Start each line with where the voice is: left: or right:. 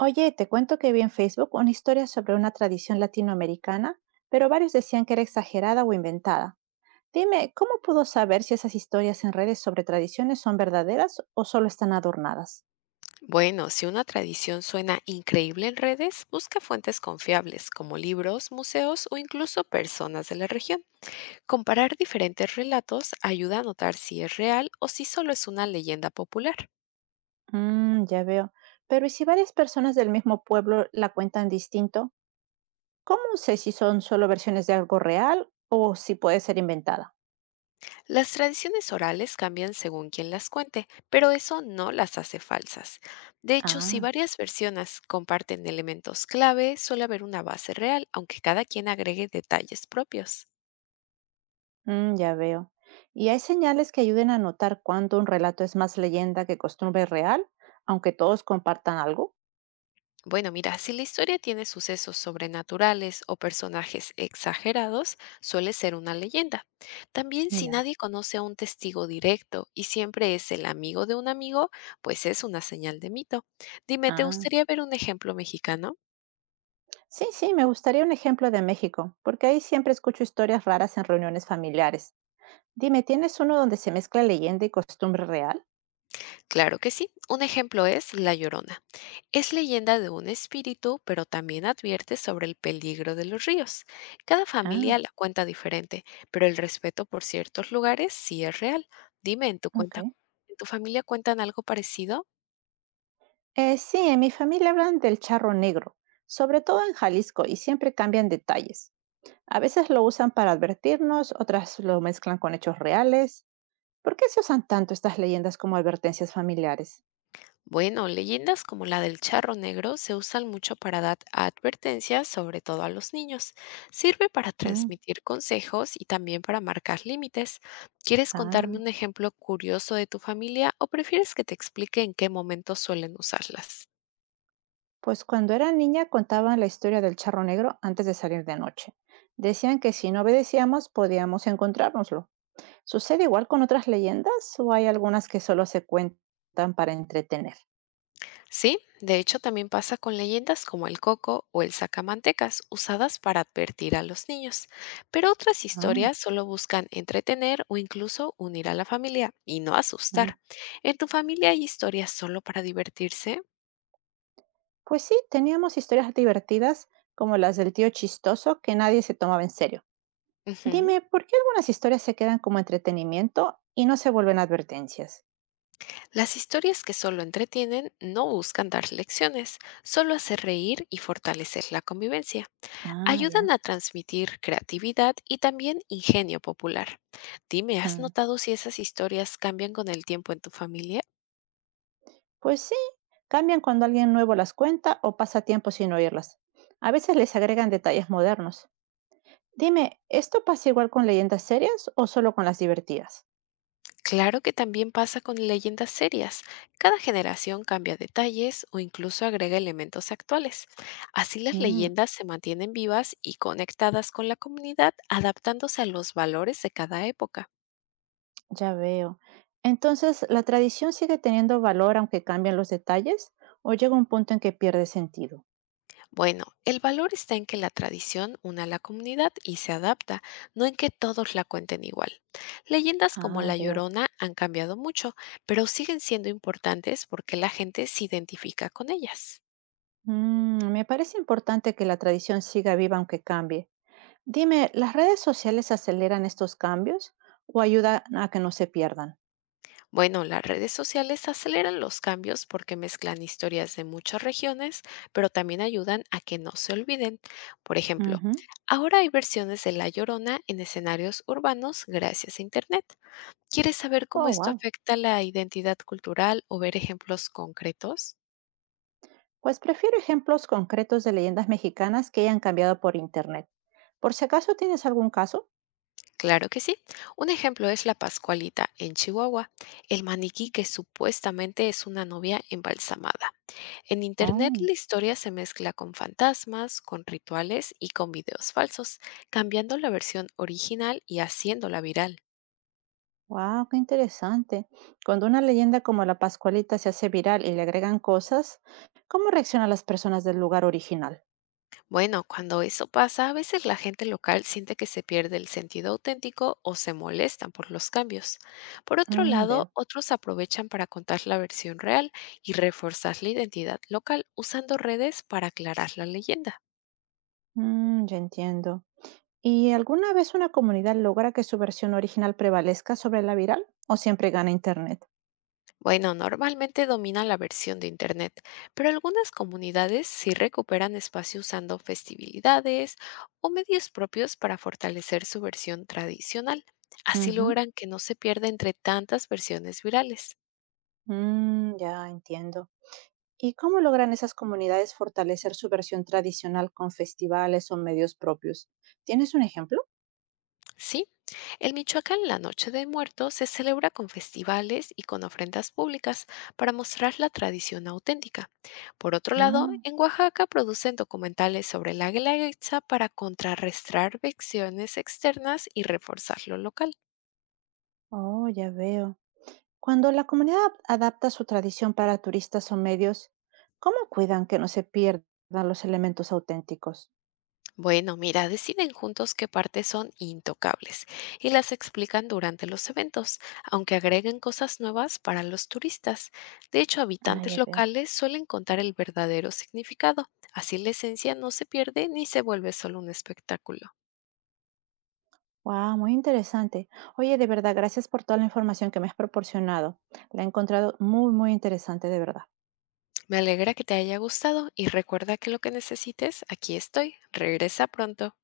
right: Oye, te cuento que vi en Facebook una historia sobre una tradición latinoamericana, pero varios decían que era exagerada o inventada. Dime, ¿cómo puedo saber si esas historias en redes sobre tradiciones son verdaderas o solo están adornadas?
left: Bueno, si una tradición suena increíble en redes, busca fuentes confiables como libros, museos o incluso personas de la región. Comparar diferentes relatos ayuda a notar si es real o si solo es una leyenda popular.
right: Mm, ya veo. Pero ¿y si varias personas del mismo pueblo la cuentan distinto? ¿Cómo sé si son solo versiones de algo real o si puede ser inventada?
left: Las tradiciones orales cambian según quien las cuente, pero eso no las hace falsas. De hecho, si
right: Ah.
left: varias versiones comparten elementos clave, suele haber una base real, aunque cada quien agregue detalles propios.
right: Mm, ya veo. ¿Y hay señales que ayuden a notar cuándo un relato es más leyenda que costumbre real, aunque todos compartan algo?
left: Bueno, mira, si la historia tiene sucesos sobrenaturales o personajes exagerados, suele ser una leyenda. También si
right: Ya.
left: nadie conoce a un testigo directo y siempre es el amigo de un amigo, pues es una señal de mito. Dime, ¿te
right: Ah,
left: gustaría ver un ejemplo mexicano?
right: sí, sí, me gustaría un ejemplo de México, porque ahí siempre escucho historias raras en reuniones familiares. Dime, ¿tienes uno donde se mezcla leyenda y costumbre real?
left: Claro que sí. Un ejemplo es La Llorona. Es leyenda de un espíritu, pero también advierte sobre el peligro de los ríos. Cada familia
right: Ah,
left: la cuenta diferente, pero el respeto por ciertos lugares sí es real. Dime, ¿en tu
right: ok.
left: cuenta, en tu familia cuentan algo parecido?
right: Sí, en mi familia hablan del charro negro, sobre todo en Jalisco, y siempre cambian detalles. A veces lo usan para advertirnos, otras lo mezclan con hechos reales. ¿Por qué se usan tanto estas leyendas como advertencias familiares?
left: Bueno, leyendas como la del charro negro se usan mucho para dar advertencias, sobre todo a los niños. Sirve para
right: Mm.
left: transmitir consejos y también para marcar límites. ¿Quieres contarme
right: Ah,
left: un ejemplo curioso de tu familia o prefieres que te explique en qué momento suelen usarlas?
right: pues cuando era niña contaban la historia del charro negro antes de salir de noche. Decían que si no obedecíamos podíamos encontrárnoslo. ¿Sucede igual con otras leyendas o hay algunas que solo se cuentan para entretener?
left: Sí, de hecho también pasa con leyendas como el coco o el sacamantecas, usadas para advertir a los niños. Pero otras
right: Ah,
left: historias solo buscan entretener o incluso unir a la familia y no
right: mm.
left: asustar. ¿En tu familia hay historias solo para divertirse?
right: Pues sí, teníamos historias divertidas como las del tío chistoso que nadie se tomaba en serio.
left: Ujú.
right: Dime, ¿por qué algunas historias se quedan como entretenimiento y no se vuelven advertencias?
left: Las historias que solo entretienen no buscan dar lecciones, solo hacer reír y fortalecer la convivencia.
right: Ah,
left: Ayudan
right: ya.
left: a transmitir creatividad y también ingenio popular. Dime, ¿has
right: Mm.
left: notado si esas historias cambian con el tiempo en tu familia?
right: Pues sí, cambian cuando alguien nuevo las cuenta o pasa tiempo sin oírlas. A veces les agregan detalles modernos. Dime, ¿esto pasa igual con leyendas serias o solo con las divertidas?
left: Claro que también pasa con leyendas serias. Cada generación cambia detalles o incluso agrega elementos actuales. Así las
right: Mm,
left: leyendas se mantienen vivas y conectadas con la comunidad, adaptándose a los valores de cada época.
right: ya veo. Entonces, ¿la tradición sigue teniendo valor aunque cambien los detalles o llega un punto en que pierde sentido?
left: Bueno, el valor está en que la tradición une a la comunidad y se adapta, no en que todos la cuenten igual. Leyendas como
right: Ah,
left: La
right: veo.
left: Llorona han cambiado mucho, pero siguen siendo importantes porque la gente se identifica con ellas.
right: Mm, me parece importante que la tradición siga viva aunque cambie. Dime, ¿las redes sociales aceleran estos cambios o ayudan a que no se pierdan?
left: Bueno, las redes sociales aceleran los cambios porque mezclan historias de muchas regiones, pero también ayudan a que no se olviden. Por ejemplo,
right: Ujú.
left: ahora hay versiones de La Llorona en escenarios urbanos gracias a Internet. ¿Quieres saber cómo
right: Oh,
left: esto
right: wow.
left: afecta la identidad cultural o ver ejemplos concretos?
right: Pues prefiero ejemplos concretos de leyendas mexicanas que hayan cambiado por internet. Por si acaso tienes algún caso.
left: Claro que sí. Un ejemplo es la Pascualita en Chihuahua, el maniquí que supuestamente es una novia embalsamada. En Internet
right: Oh,
left: la historia se mezcla con fantasmas, con rituales y con videos falsos, cambiando la versión original y haciéndola viral.
right: wow, qué interesante. Cuando una leyenda como la Pascualita se hace viral y le agregan cosas, ¿cómo reaccionan las personas del lugar original?
left: Bueno, cuando eso pasa, a veces la gente local siente que se pierde el sentido auténtico o se molestan por los cambios. Por otro
right: Mm,
left: lado,
right: veo.
left: otros aprovechan para contar la versión real y reforzar la identidad local usando redes para aclarar la leyenda.
right: Mm, ya entiendo. ¿Y alguna vez una comunidad logra que su versión original prevalezca sobre la viral o siempre gana internet?
left: Bueno, normalmente domina la versión de Internet, pero algunas comunidades sí recuperan espacio usando festividades o medios propios para fortalecer su versión tradicional. Así
right: Ujú.
left: logran que no se pierda entre tantas versiones virales.
right: Mm, ya entiendo. ¿Y cómo logran esas comunidades fortalecer su versión tradicional con festivales o medios propios? ¿Tienes un ejemplo?
left: Sí, en Michoacán la Noche de Muertos se celebra con festivales y con ofrendas públicas para mostrar la tradición auténtica. Por otro lado,
right: Ah,
left: en Oaxaca producen documentales sobre la guelaguetza para contrarrestar vecciones externas y reforzar lo local.
right: oh, ya veo. Cuando la comunidad adapta su tradición para turistas o medios, ¿cómo cuidan que no se pierdan los elementos auténticos?
left: Bueno, mira, deciden juntos qué partes son intocables y las explican durante los eventos, aunque agreguen cosas nuevas para los turistas. De hecho,
right: Ah,
left: habitantes
right: ya veo.
left: locales suelen contar el verdadero significado, así la esencia no se pierde ni se vuelve solo un espectáculo.
right: Wow, muy interesante. Oye, de verdad, gracias por toda la información que me has proporcionado. La he encontrado muy, muy interesante, de verdad.
left: Me alegra que te haya gustado y recuerda que lo que necesites, aquí estoy. Regresa pronto.